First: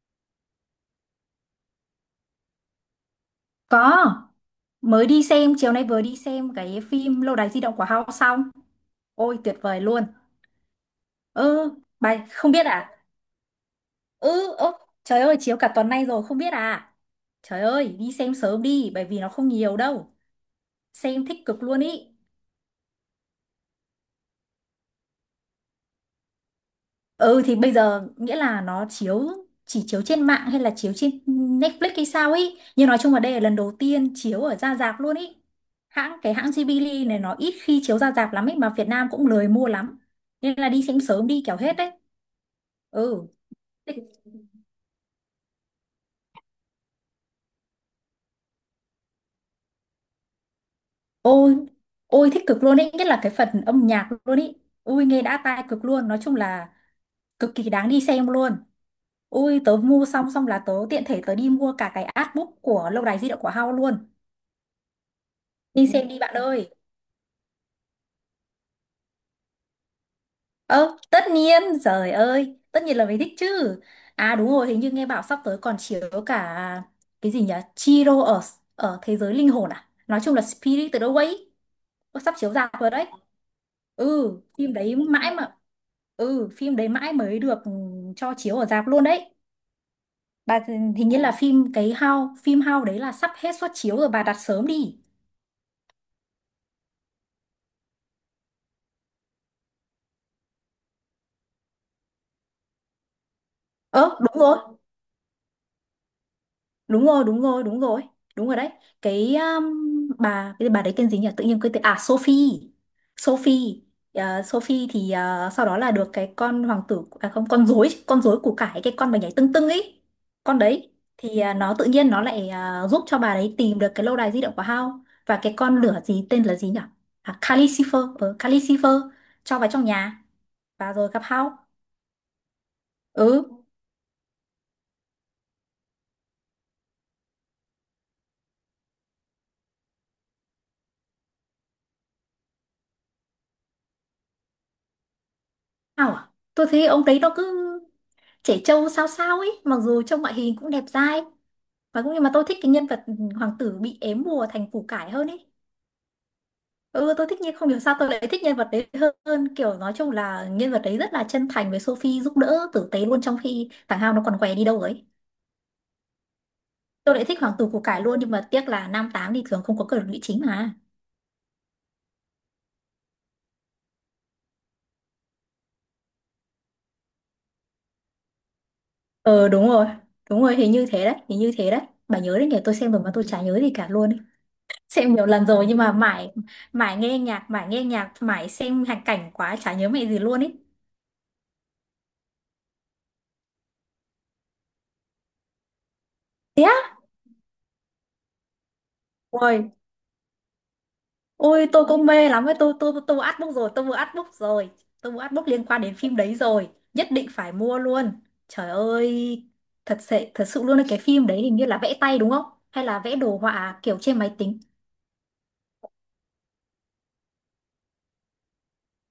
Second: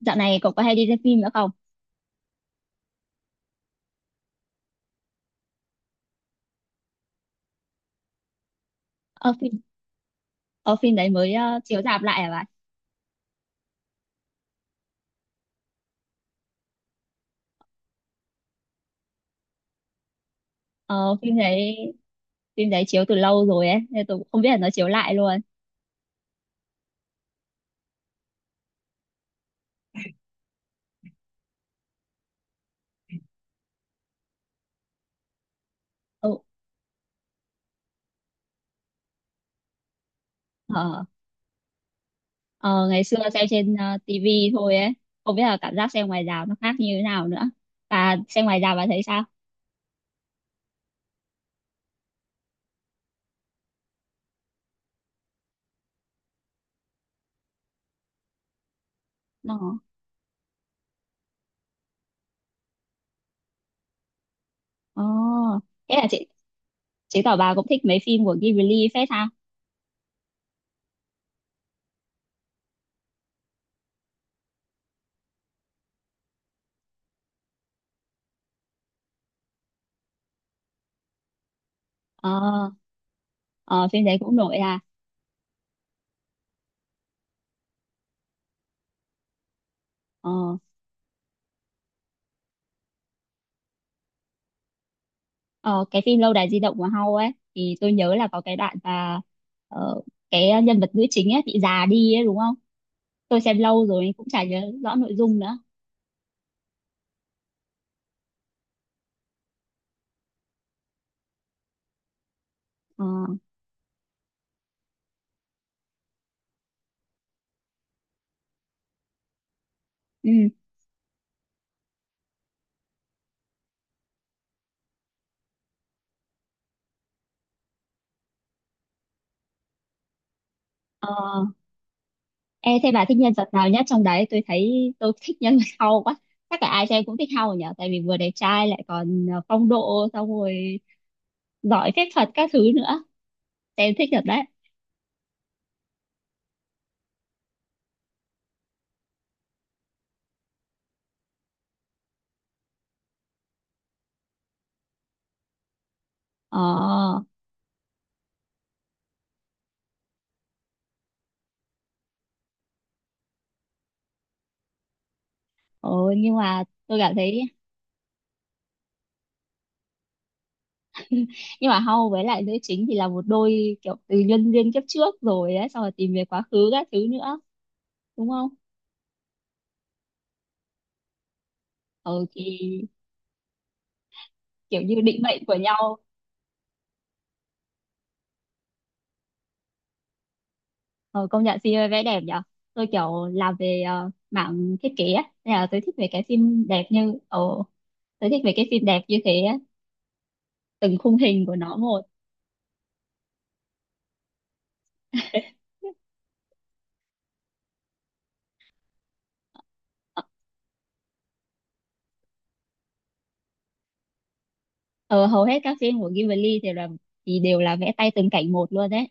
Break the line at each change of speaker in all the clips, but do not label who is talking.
Dạo này cậu có hay đi xem phim nữa không?
Có, mới đi xem, chiều nay vừa đi xem cái phim Lâu đài di động của Hao xong.
Ờ,
Ôi
phim,
tuyệt vời luôn.
ờ, phim đấy mới
Ừ,
chiếu rạp
bài
lại à bạn?
không biết à? Ừ, ơ, trời ơi chiếu cả tuần nay rồi không biết à? Trời ơi, đi xem sớm đi bởi vì nó không nhiều đâu.
Ờ,
Xem
phim
thích cực
đấy
luôn ý.
phim đấy chiếu từ lâu rồi ấy, nên tôi cũng không biết là nó chiếu lại luôn.
Ừ thì bây giờ nghĩa là nó chỉ chiếu trên mạng hay là chiếu trên Netflix hay sao ấy. Nhưng nói chung là đây là lần đầu tiên chiếu ở ra rạp luôn ý.
Ừ,
Hãng Ghibli này nó ít khi chiếu ra rạp lắm ấy mà Việt Nam cũng lười mua lắm. Nên là đi xem
ờ,
sớm đi kẻo hết đấy.
ờ, ngày xưa
Ừ.
xem trên TV thôi ấy, không biết là cảm giác xem ngoài rạp nó khác như thế nào nữa. Và xem ngoài rạp bạn thấy sao?
Ôi, ôi, thích cực luôn ấy, nhất là cái phần âm nhạc luôn ấy. Ui nghe đã tai cực luôn, nói chung là cực kỳ đáng đi xem luôn. Ui tớ
Nó,
mua xong xong là tớ tiện thể tớ đi mua cả cái artbook của Lâu đài di động của Hao luôn.
ờ,
Đi
thế là
xem đi bạn ơi.
chứng tỏ bà cũng thích mấy phim của Ghibli phết ha?
Ơ, tất nhiên, trời ơi, tất nhiên là mình thích chứ. À đúng rồi, hình như nghe bảo sắp tới còn chiếu cả cái gì nhỉ? Chihiro ở ở thế giới linh hồn à? Nói chung là Spirited Away. Ơ, sắp chiếu
Ờ,
rạp rồi đấy.
ờ, phim đấy
Ừ,
cũng nổi
phim
à?
đấy mãi mà phim đấy mãi mới được cho chiếu ở rạp luôn đấy.
Ờ,
Bà hình như là phim How đấy là sắp hết suất chiếu rồi bà đặt sớm đi.
ờ, cái phim Lâu đài di động của hao ấy thì tôi nhớ là có cái đoạn mà ờ, cái nhân vật nữ chính ấy bị già đi ấy đúng không? Tôi xem lâu rồi
Ơ,
cũng
đúng
chả
rồi,
nhớ rõ nội dung nữa.
đúng rồi, đúng rồi, đúng rồi, đúng rồi đấy. Cái bà, bà đấy tên gì nhỉ, tự nhiên quên tên, à Sophie
Ờ,
Sophie Ờ, Sophie thì sau đó là được cái con hoàng tử à không, con rối, của cải cái con mà nhảy tưng tưng ấy,
ừ.
con đấy thì nó tự nhiên nó lại giúp cho bà đấy tìm được cái lâu đài di động của Hao, và cái con lửa gì tên là gì nhỉ, à, Calcifer, cho vào trong nhà và
Ờ,
rồi gặp Hao.
ê, thế bà thích nhân vật
Ừ.
nào nhất trong đấy? Tôi thấy tôi thích nhân vật hao quá. Chắc là ai xem cũng thích hao nhỉ? Tại vì vừa đẹp trai lại còn phong độ xong rồi giỏi phép thuật các thứ nữa. Xem thích thật đấy.
À, tôi thấy ông đấy nó cứ trẻ trâu sao sao ấy, mặc dù trông ngoại hình cũng đẹp dai, và cũng nhưng mà tôi thích cái nhân vật hoàng tử bị ém bùa thành củ cải hơn ấy. Ừ,
Ờ,
tôi thích, nhưng không hiểu sao tôi lại thích nhân vật đấy hơn, kiểu nói chung là nhân vật đấy rất là chân thành với Sophie, giúp đỡ tử tế luôn, trong khi thằng Hao nó còn què đi đâu ấy.
ờ, nhưng mà tôi cảm
Tôi lại
thấy
thích hoàng tử củ cải luôn, nhưng mà tiếc là nam tám thì thường không có cờ lụy chính mà.
nhưng mà Hao với lại nữ chính thì là một đôi kiểu từ nhân duyên kiếp trước rồi ấy xong rồi tìm về quá khứ các thứ nữa đúng không,
Ờ đúng rồi, hình như thế đấy, hình như thế đấy. Bà
ừ
nhớ
thì
đấy nhỉ, tôi xem rồi mà tôi chả nhớ gì cả luôn.
kiểu như
Xem
định
nhiều
mệnh
lần
của
rồi nhưng mà
nhau.
mãi, mãi nghe nhạc, mãi nghe nhạc, mãi xem hành cảnh quá, chả nhớ mẹ gì luôn ý.
Ừ, công nhận phim ấy vẽ đẹp nhở. Tôi kiểu làm về mảng thiết kế á nên là
Thế á?
tôi thích về cái phim đẹp như thế á,
Ôi,
từng khung hình của nó
tôi
một.
cũng mê lắm ấy, tôi mua artbook rồi, tôi mua artbook rồi, tôi mua artbook liên quan đến phim đấy rồi, nhất định phải mua luôn. Trời ơi, thật sự, thật sự luôn ấy, cái phim đấy hình như là vẽ tay đúng không, hay là vẽ đồ họa kiểu trên máy tính.
Ờ, hầu hết các phim của Ghibli thì đều là vẽ tay từng cảnh một luôn đấy,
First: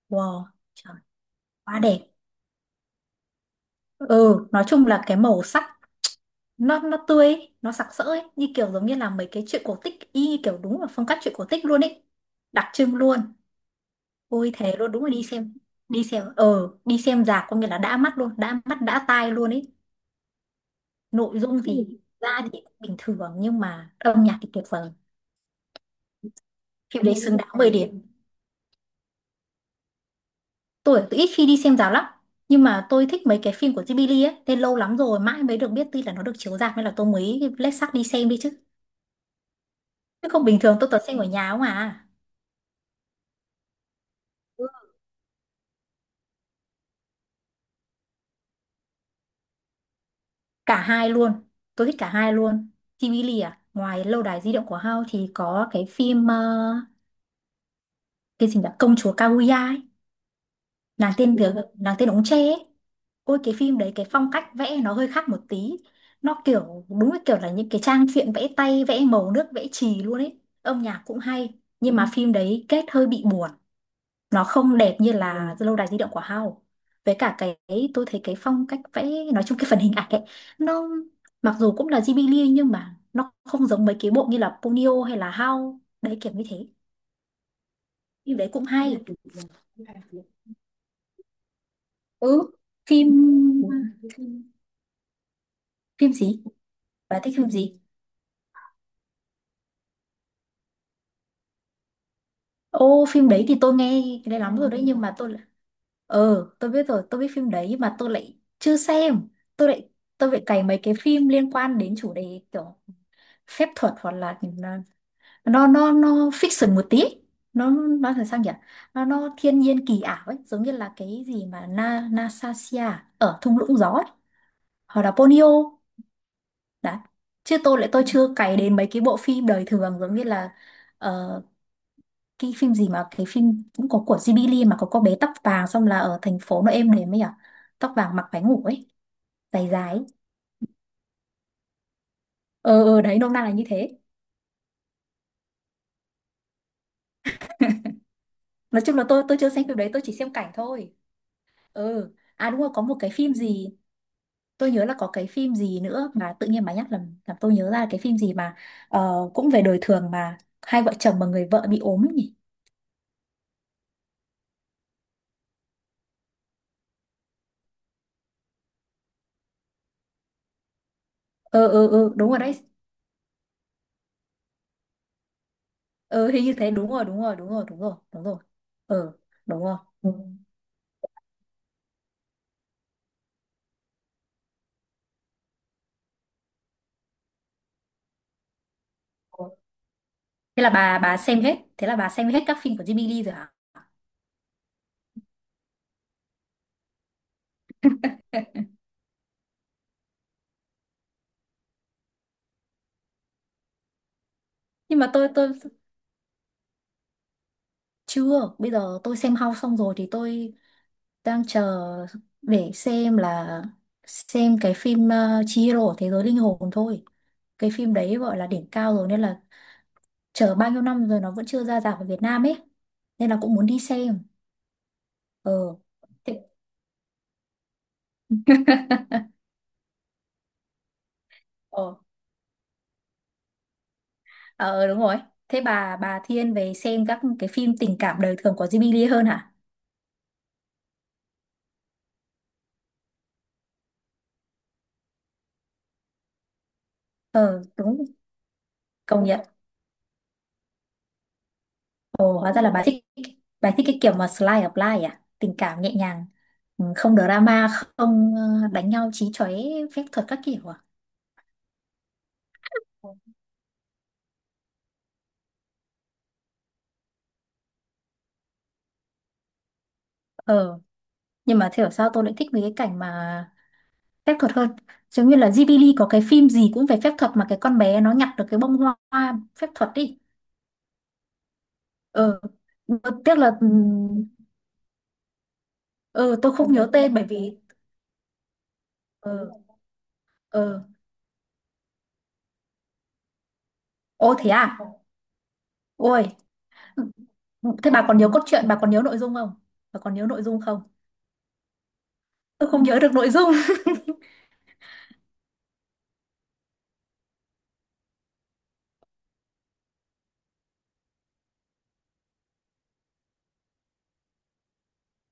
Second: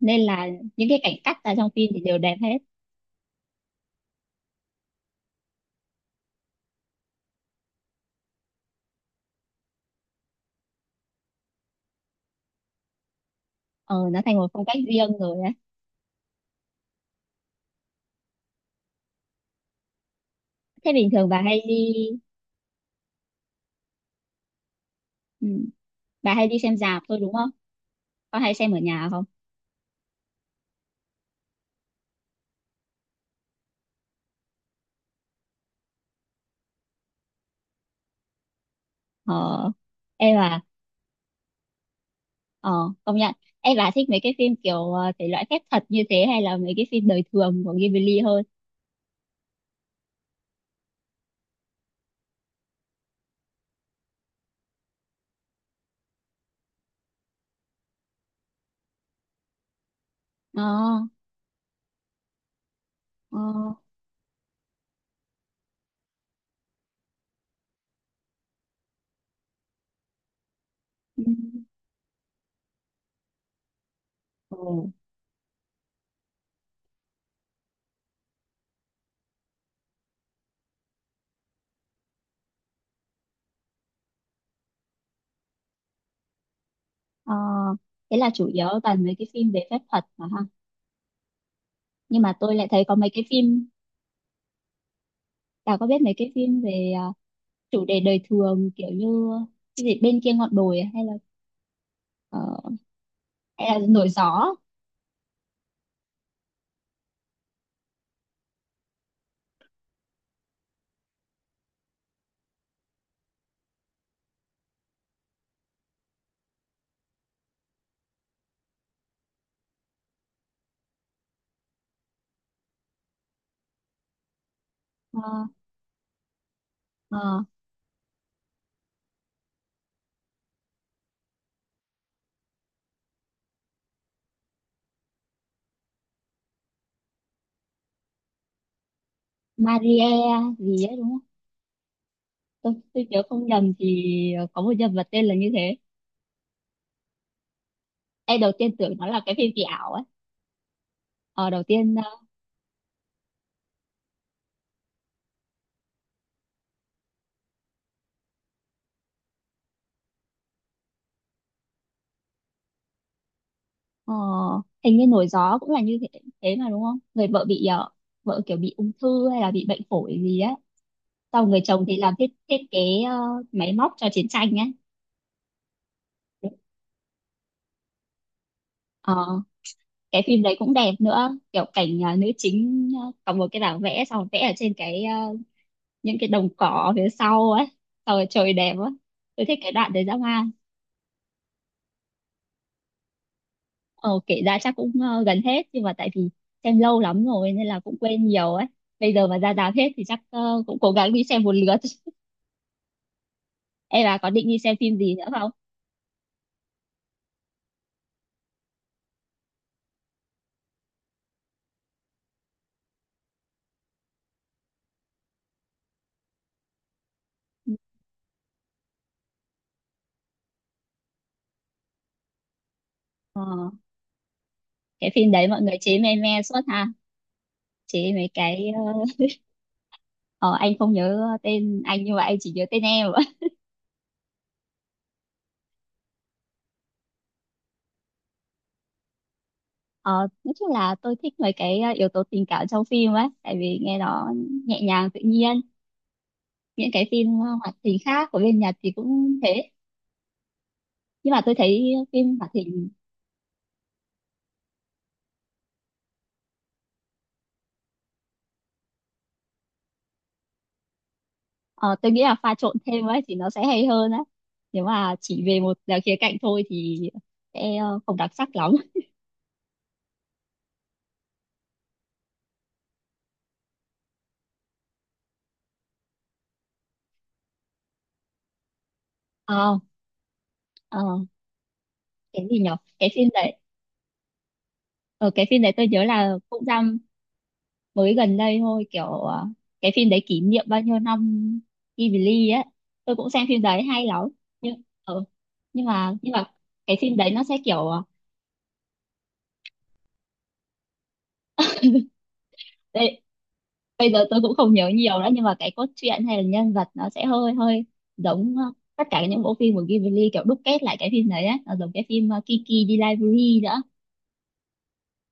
nên là
Wow,
những
trời,
cái cảnh cắt ra trong
quá
phim
đẹp.
thì đều đẹp hết.
Ừ, nói chung là cái màu sắc nó tươi ấy, nó sặc sỡ ấy, như kiểu giống như là mấy cái truyện cổ tích, y như kiểu đúng là phong cách truyện cổ tích luôn ấy, đặc trưng luôn.
Ờ, nó thành một
Ôi
phong
thế
cách
luôn, đúng là
riêng
đi
rồi ấy.
xem, đi xem rạp có nghĩa là đã mắt luôn, đã mắt đã tai luôn ấy.
Thế bình thường
Nội
bà
dung,
hay
Ừ. Ừ.
đi,
Ra thì cũng bình thường nhưng mà âm nhạc thì tuyệt vời.
ừ, bà hay đi xem rạp
Phim đấy
thôi đúng
xứng, Ừ. đáng
không,
10 điểm.
có hay xem ở nhà không?
Tôi ít khi đi xem rạp lắm, nhưng mà tôi thích mấy cái phim của Ghibli ấy, tên lâu lắm rồi mãi mới được biết tuy là nó được chiếu rạp, nên là tôi mới lết xác đi xem đi chứ,
ờ
chứ
em
không bình
à
thường tôi toàn xem ở nhà không à.
ờ công nhận, em bà thích mấy cái phim kiểu thể loại phép thuật như thế hay là mấy cái phim đời thường của Ghibli hơn?
Cả hai luôn, tôi thích cả hai luôn. TV à, ngoài lâu đài di động của Hao thì có cái phim cái gì nhỉ, công chúa Kaguya ấy,
Ờ,
nàng tên việc nàng tên ống tre ấy.
ờ,
Ôi cái phim đấy cái phong cách vẽ nó hơi khác một tí, nó kiểu đúng cái kiểu là những cái trang truyện vẽ tay, vẽ màu nước, vẽ chì luôn ấy, âm nhạc cũng
ừ,
hay. Nhưng mà phim đấy kết hơi bị buồn, nó không
ừ,
đẹp như là lâu đài di động của Hao. Với cả cái, tôi thấy cái phong cách vẽ, nói chung cái phần hình ảnh ấy, nó mặc dù cũng là Ghibli nhưng mà nó không giống mấy cái bộ như là Ponyo hay là Hao đấy, kiểu như thế.
ờ, thế là
Phim
chủ
đấy cũng
yếu
hay.
toàn mấy cái phim về phép thuật mà ha. Nhưng mà
Ừ.
tôi lại thấy có
phim
mấy cái phim, bà có biết
phim
mấy cái
gì,
phim về
bà thích phim gì?
chủ đề đời thường kiểu như cái gì bên kia ngọn đồi à, hay là ờ,
Ô phim đấy thì tôi
hay là
nghe
nổi
cái đấy
gió
lắm rồi đấy nhưng mà ờ tôi biết rồi, tôi biết phim đấy nhưng mà tôi lại chưa xem. tôi lại tôi lại cày mấy cái phim liên quan đến chủ đề kiểu phép thuật hoặc là à, nó fiction một tí, nó nó là sao nhỉ, nó thiên nhiên kỳ ảo ấy, giống như là cái gì mà Nasasia ở thung lũng gió ấy, hoặc là
à?
Ponyo
Ờ,
đấy.
ờ.
Chứ tôi lại, tôi chưa cày đến mấy cái bộ phim đời thường giống như là ờ, cái phim gì mà cái phim cũng có của Ghibli mà có cô bé tóc vàng xong là ở thành phố nó êm đềm ấy à, tóc vàng mặc váy ngủ ấy, dài dài ấy.
Maria gì ấy đúng không? Tôi
Ờ ờ
tôi
đấy,
nhớ
nôm na
không
là như
nhầm thì
thế.
có một nhân vật tên là như thế. Em đầu tiên
Nói
tưởng
chung là
nó là
tôi
cái
tôi chưa
phim kỳ
xem phim đấy,
ảo ấy.
tôi chỉ xem cảnh thôi.
Ờ đầu tiên,
Ừ. À đúng rồi có một cái phim gì, tôi nhớ là có cái phim gì nữa mà tự nhiên bà nhắc làm tôi nhớ ra cái phim gì mà cũng về đời thường mà hai vợ chồng mà người vợ bị ốm ấy nhỉ.
ờ, hình như nổi gió cũng là như thế thế mà đúng không? Người vợ bị vợ kiểu bị ung thư hay là bị bệnh phổi gì á. Sau người
Ờ
chồng
ờ
thì
ờ
làm thiết
đúng rồi đấy.
thiết kế, ờ, máy móc cho chiến tranh ấy.
Ờ hình như thế, đúng rồi, đúng rồi, đúng rồi, đúng rồi, đúng rồi. Ờ
Ờ
đúng rồi.
cái phim đấy cũng đẹp nữa, kiểu cảnh nữ chính có một cái bảng vẽ xong rồi vẽ ở trên cái những cái đồng cỏ phía sau ấy, xong rồi trời đẹp á. Tôi thích cái đoạn đấy dã man.
Thế là bà, xem hết các phim của Jimmy Lee rồi hả?
Ờ, kể ra chắc cũng gần hết nhưng mà tại vì xem lâu lắm rồi nên là cũng quên nhiều ấy. Bây giờ mà ra rạp hết thì chắc cũng cố gắng đi xem một lượt. Em bà có định đi xem phim
Nhưng mà
gì nữa
tôi
không?
chưa, bây giờ tôi xem House xong rồi thì tôi đang chờ để xem là, xem cái phim Chihiro thế giới linh hồn thôi. Cái phim đấy gọi là đỉnh cao rồi nên là, chờ bao nhiêu năm rồi nó vẫn chưa ra rạp ở Việt Nam ấy, nên là cũng muốn
Ờ,
đi xem.
cái phim đấy mọi người
Ờ
chế me me
thế,
suốt ha. Chế mấy cái ờ, anh không nhớ tên
ờ,
anh nhưng mà anh chỉ nhớ tên em.
ờ đúng rồi. Thế bà thiên về xem các cái phim tình cảm đời thường của Jimmy Lee hơn hả?
Ờ, nói chung là tôi thích mấy cái yếu tố tình cảm trong phim ấy tại vì nghe nó nhẹ nhàng tự nhiên. Những cái phim
Ờ
hoạt hình
đúng,
khác của bên Nhật thì
công
cũng
nhận.
thế. Nhưng mà tôi thấy phim
Ồ
hoạt
hóa ra là bà
hình.
thích, bà thích cái kiểu mà slice of life à, tình cảm nhẹ nhàng, ừ, không drama, không đánh nhau chí chóe, phép thuật các kiểu à?
Ờ, tôi nghĩ là pha trộn thêm ấy thì nó sẽ hay hơn á. Nếu mà chỉ về một à, khía cạnh thôi thì sẽ không đặc sắc lắm.
Ờ, nhưng mà thế ở sao tôi lại thích mấy cái cảnh mà phép thuật hơn, giống như là Ghibli có cái phim gì cũng về phép thuật mà cái con bé nó nhặt được cái bông hoa, hoa phép
Ờ,
thuật đi.
ờ,
Ờ.
cái gì nhở?
Ừ.
Cái phim
Tiếc là
đấy, ờ, cái phim đấy tôi nhớ là
ờ tôi
cũng
không
ra
nhớ tên bởi vì
mới gần đây thôi, kiểu
ờ.
cái phim đấy kỷ niệm
Ờ,
bao nhiêu năm Ghibli ấy. Tôi cũng xem phim đấy hay lắm.
ô thế à.
Nhưng nhưng mà
Ôi
nhưng mà cái phim đấy nó sẽ kiểu
thế bà còn nhớ cốt truyện, bà còn nhớ nội dung không, bà còn nhớ nội dung không? Tôi không nhớ được
Đây,
nội dung.
bây giờ tôi cũng không nhớ nhiều nữa nhưng mà cái cốt truyện hay là nhân vật nó sẽ hơi hơi giống tất cả những bộ phim của Ghibli kiểu đúc kết lại cái phim đấy á nó giống cái phim Kiki đi library nữa.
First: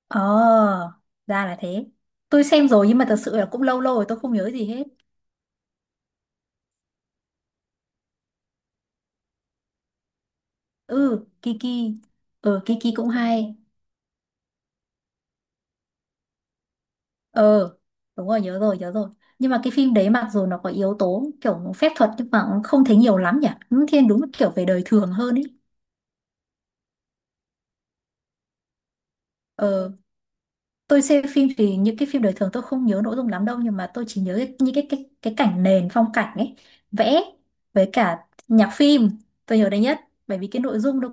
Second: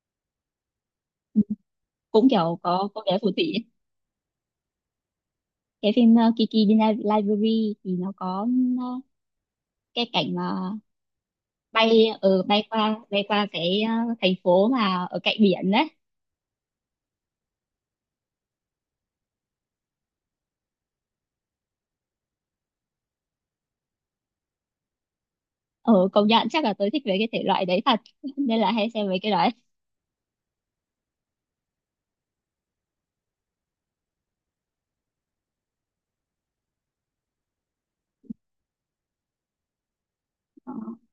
Ờ,
Ừ,
ra là thế.
cũng
Tôi
kiểu
xem rồi
có
nhưng
cô
mà thật
bé phù
sự là
thủy,
cũng lâu lâu rồi tôi không nhớ gì hết.
cái phim Kiki đi library thì nó có ờ, cái cảnh mà
Ừ Kiki, ừ
bay
Kiki
qua
cũng
bay qua
hay.
cái thành phố mà ở cạnh biển đấy,
Ờ đúng rồi, nhớ rồi, nhớ rồi. Nhưng mà cái phim đấy mặc dù nó có yếu tố kiểu phép thuật nhưng mà cũng không thấy nhiều lắm nhỉ, nó thiên đúng là kiểu về đời thường hơn ý.
ở công nhận chắc là tôi thích về cái thể loại đấy thật. Nên là hay xem mấy cái đấy.
Ờ, tôi xem phim thì những cái phim đời thường tôi không nhớ nội dung lắm đâu, nhưng mà tôi chỉ nhớ cái, những cái cái cảnh nền phong cảnh ấy, vẽ, với cả nhạc phim tôi nhớ đấy nhất, bởi vì cái
ờ,
nội dung nó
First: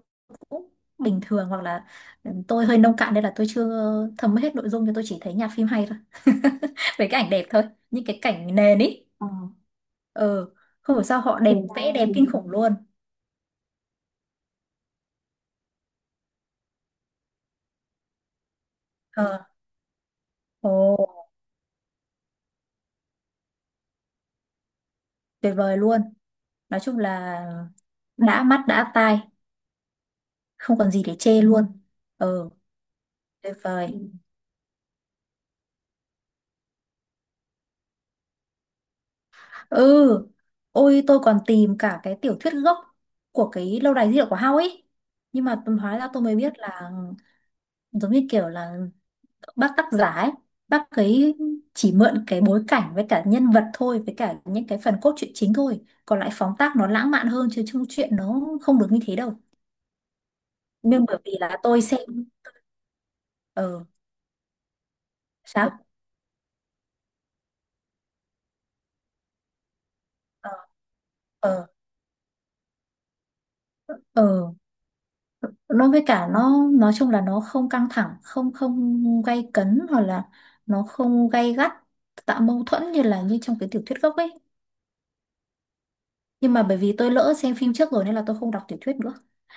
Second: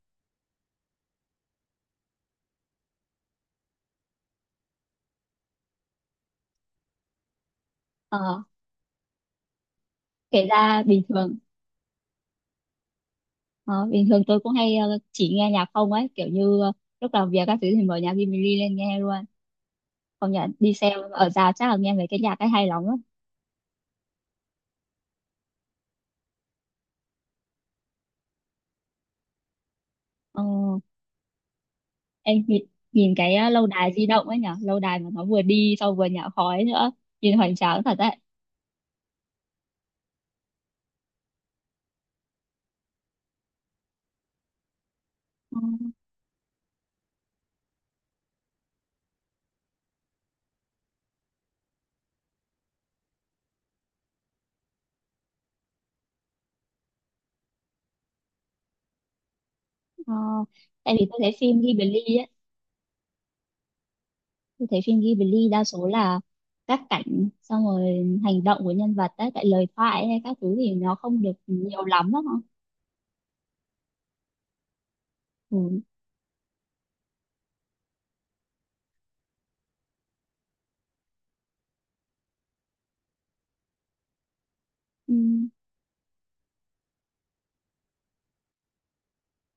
cũng bình thường, hoặc là ừ, tôi hơi nông cạn nên là tôi chưa thấm hết nội dung, nhưng tôi chỉ thấy nhạc phim hay thôi với cái ảnh đẹp thôi, những cái
ờ,
cảnh nền ý.
kể
Ờ,
ra
không
bình
hiểu sao
thường,
họ đẹp, vẽ dáng đẹp kinh khủng luôn.
ờ, bình thường tôi cũng hay chỉ nghe nhạc không ấy kiểu như lúc làm việc các thứ thì mở nhạc Jimmy lên nghe luôn,
Ờ,
không nhận đi xem
ồ
ở già chắc là nghe mấy cái nhạc ấy hay lắm á.
tuyệt vời luôn, nói chung là đã mắt đã tai,
ờ,
không còn gì để chê luôn.
em
Ờ
nhìn, nhìn cái
tuyệt
lâu đài
vời.
di động ấy nhở, lâu đài mà nó vừa đi sau vừa nhả khói nữa, nhìn hoành tráng thật đấy.
Ừ. Ừ. Ôi tôi còn tìm cả cái tiểu thuyết gốc của cái lâu đài di động của Hao ấy, nhưng
ờ,
mà tôi, hóa ra tôi mới biết là giống như kiểu là bác tác giả ấy, bác ấy chỉ mượn cái bối cảnh với cả nhân vật thôi, với cả những cái phần cốt truyện chính thôi, còn lại phóng tác nó lãng mạn hơn chứ chung chuyện nó không được như thế đâu.
ờ, tại
Nhưng
vì tôi
bởi vì
thấy
là
phim
tôi xem.
Ghibli ấy,
Ờ,
tôi thấy phim Ghibli đa
sao,
số là các cảnh xong rồi hành động của nhân vật đấy tại lời thoại hay các
ờ
thứ thì nó không được
ờ
nhiều lắm đó.
ờ,
Ừ.
nó với cả nó nói chung là nó không căng thẳng, không, không gay cấn, hoặc là nó không gay gắt, tạo mâu thuẫn như là như trong cái tiểu thuyết gốc ấy.
Ừ.
Nhưng mà bởi vì tôi lỡ xem phim trước rồi nên là tôi không đọc tiểu thuyết nữa,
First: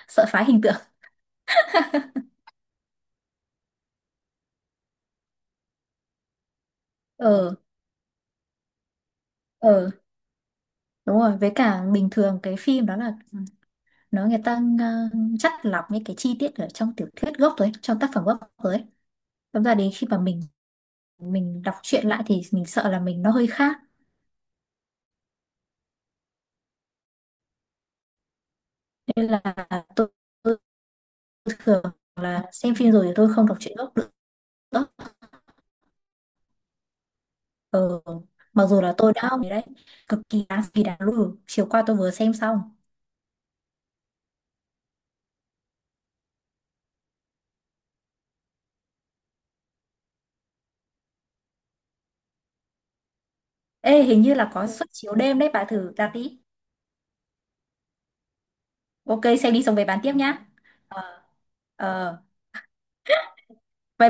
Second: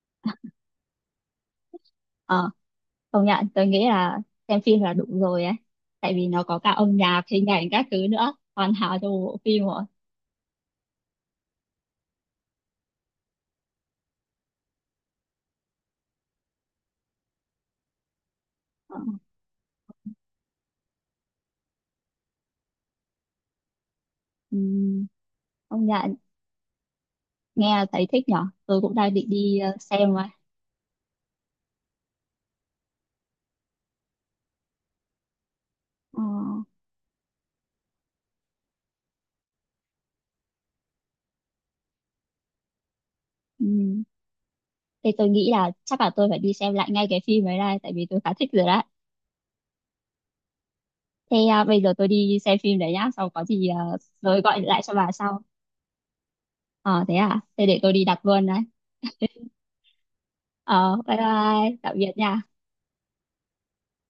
sợ phá hình tượng.
Ờ, công nhận, tôi nghĩ là xem phim là đủ rồi ấy. Tại vì nó có cả âm nhạc, hình
Ờ,
ảnh các thứ nữa. Hoàn hảo cho một bộ phim rồi.
ờ đúng rồi, với cả bình thường cái phim đó là ừ, nó người ta chắt lọc những cái chi tiết ở trong tiểu thuyết gốc rồi ấy, trong tác phẩm gốc rồi ấy.
Ờ,
Thật ra đến khi mà mình đọc truyện lại thì mình sợ là mình, nó hơi khác
ừm, công nhận, nghe thấy thích nhở. Tôi cũng đang
nên
định
là
đi
tôi,
xem rồi.
tôi thường là xem phim rồi thì tôi không đọc truyện gốc nữa.
Ờ,
Ừ. Mặc dù là tôi đã học đấy, cực kỳ đáng, kỳ đáng lùi, chiều qua tôi vừa xem xong.
ừm. Thế tôi nghĩ là chắc là tôi phải đi xem lại ngay cái phim ấy này. Tại vì tôi khá thích rồi đấy. Thế à, bây giờ tôi đi xem phim đấy nhá. Sau có gì
Ê hình như
rồi
là
gọi
có
lại
suất
cho bà
chiếu đêm
sau.
đấy, bà thử đặt đi.
Ờ, thế à? Thế để tôi đi đặt luôn đấy.
OK xem đi xong về bàn tiếp nhá.
Ờ, bye bye. Tạm biệt
Ờ
nha.
vậy.